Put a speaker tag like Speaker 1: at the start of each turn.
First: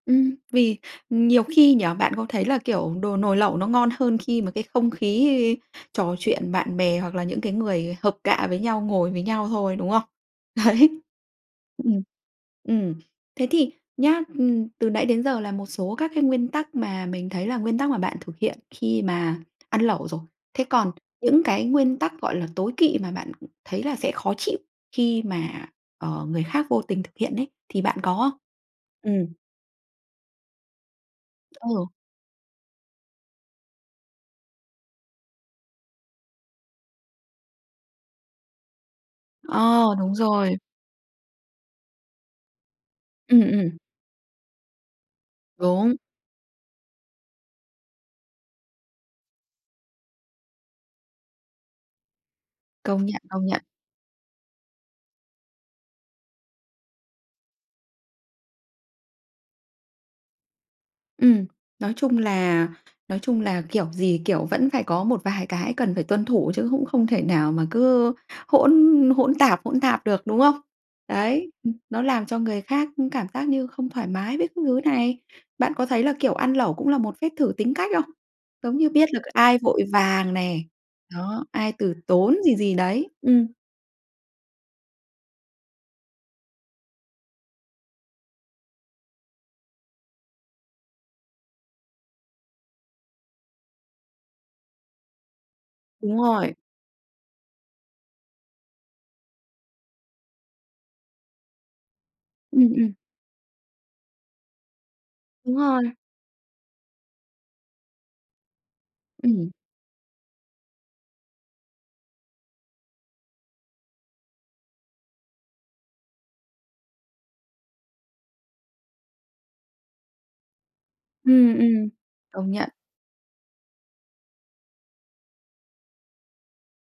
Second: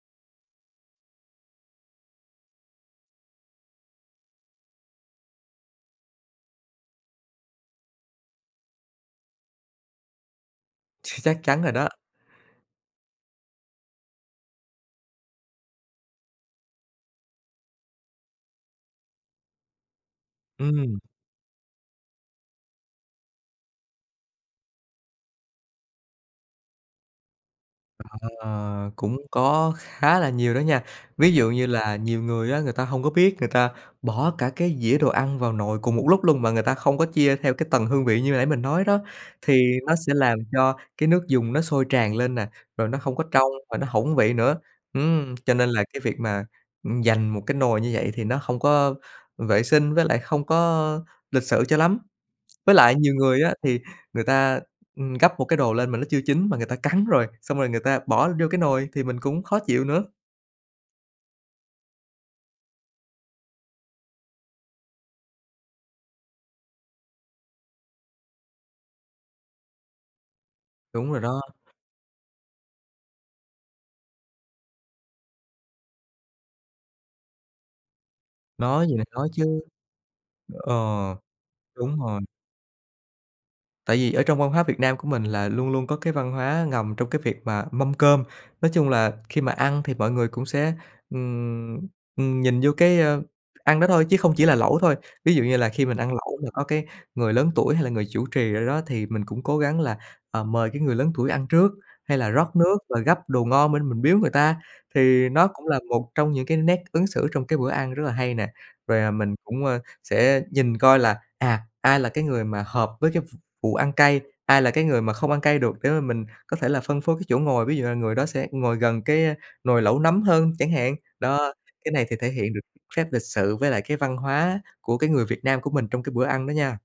Speaker 1: Ừm. Vì nhiều khi nhỉ, bạn có thấy là, kiểu, đồ nồi lẩu nó ngon hơn khi mà cái không khí trò chuyện bạn bè hoặc là những cái người hợp cạ với nhau ngồi với nhau thôi, đúng không? Đấy.
Speaker 2: Ch chắc chắn rồi đó.
Speaker 1: Ừm, ừm. Thế thì nhá, ừm, từ nãy đến giờ là một số các cái nguyên tắc mà mình thấy là nguyên tắc mà bạn thực hiện khi mà ăn lẩu rồi. Thế còn
Speaker 2: Ừm.
Speaker 1: những cái nguyên tắc, gọi là, tối kỵ mà bạn thấy là sẽ khó chịu khi mà, ờ, người khác vô tình thực hiện ấy. Thì bạn có không?
Speaker 2: Ờ, cũng
Speaker 1: Ừm.
Speaker 2: có khá là nhiều đó nha. Ví dụ như
Speaker 1: Ừ.
Speaker 2: là, nhiều người á người ta hông có biết, người ta bỏ cả cái dĩa đồ ăn vào nồi cùng một lúc luôn mà người ta không có chia theo cái tầng hương vị như nãy mình nói đó, thì
Speaker 1: Ờ,
Speaker 2: nó sẽ
Speaker 1: đúng
Speaker 2: làm
Speaker 1: rồi.
Speaker 2: cho cái nước dùng nó sôi tràn lên nè, rồi nó không có
Speaker 1: Ừm,
Speaker 2: trong
Speaker 1: ừm.
Speaker 2: và nó hỏng vị nữa. Ừm, cho nên là
Speaker 1: Đúng.
Speaker 2: cái việc mà, ừm, dành một cái nồi như vậy thì nó không có vệ sinh, với lại không có lịch sự cho lắm. Với lại
Speaker 1: Công
Speaker 2: nhiều
Speaker 1: nhận,
Speaker 2: người
Speaker 1: công
Speaker 2: á
Speaker 1: nhận.
Speaker 2: thì người ta, ừm, gắp một cái đồ lên mà nó chưa chín mà người ta cắn rồi, xong rồi người ta bỏ vô cái nồi thì mình cũng khó chịu nữa.
Speaker 1: Ừm. Nói chung là nói chung là kiểu gì kiểu vẫn phải có một vài cái cần phải tuân thủ, chứ cũng không thể nào mà cứ hỗn hỗn tạp hỗn tạp được, đúng không?
Speaker 2: Đúng rồi đó.
Speaker 1: Đấy, ừm, nó làm cho người khác cảm giác như không thoải mái với các thứ này. Bạn có thấy là, kiểu, ăn lẩu cũng là một phép thử tính cách không? Giống
Speaker 2: Nói
Speaker 1: như
Speaker 2: gì thì
Speaker 1: biết được
Speaker 2: nói
Speaker 1: ai
Speaker 2: chứ.
Speaker 1: vội vàng này,
Speaker 2: Ờ,
Speaker 1: đó, ai từ
Speaker 2: đúng rồi.
Speaker 1: tốn gì gì đấy. Ừm.
Speaker 2: Tại vì ở trong văn hóa Việt Nam của mình là luôn luôn có cái văn hóa ngầm trong cái việc mà mâm cơm. Nói chung là khi mà ăn thì mọi người cũng sẽ, ừm, ừm, nhìn vô cái, ơ, ăn đó thôi chứ không chỉ là lẩu thôi. Ví dụ như là khi mình ăn
Speaker 1: Đúng
Speaker 2: lẩu mà
Speaker 1: rồi.
Speaker 2: có cái người lớn tuổi hay là người chủ trì ở đó, thì mình cũng cố gắng là, ờ, mời cái người lớn tuổi ăn trước, hay là rót
Speaker 1: Ừm,
Speaker 2: nước
Speaker 1: ừm.
Speaker 2: và gắp đồ ngon bên mình biếu người ta, thì nó
Speaker 1: Đúng
Speaker 2: cũng là
Speaker 1: rồi.
Speaker 2: một trong những cái nét ứng xử trong cái bữa ăn rất là hay nè. Rồi, à, mình
Speaker 1: Ừm.
Speaker 2: cũng, ơ, sẽ nhìn coi là, à, ai là cái người mà hợp với cái v vụ ăn cay, ai là cái người mà không ăn cay được để mà mình có thể là phân phối cái chỗ ngồi, ví dụ là người đó sẽ ngồi gần cái, ơ, nồi lẩu nấm hơn chẳng hạn. Đó,
Speaker 1: Ừm, ừm,
Speaker 2: cái này thì thể
Speaker 1: công
Speaker 2: hiện được
Speaker 1: nhận.
Speaker 2: phép lịch sự với lại cái văn hóa của cái người Việt Nam của mình trong cái bữa ăn đó nha.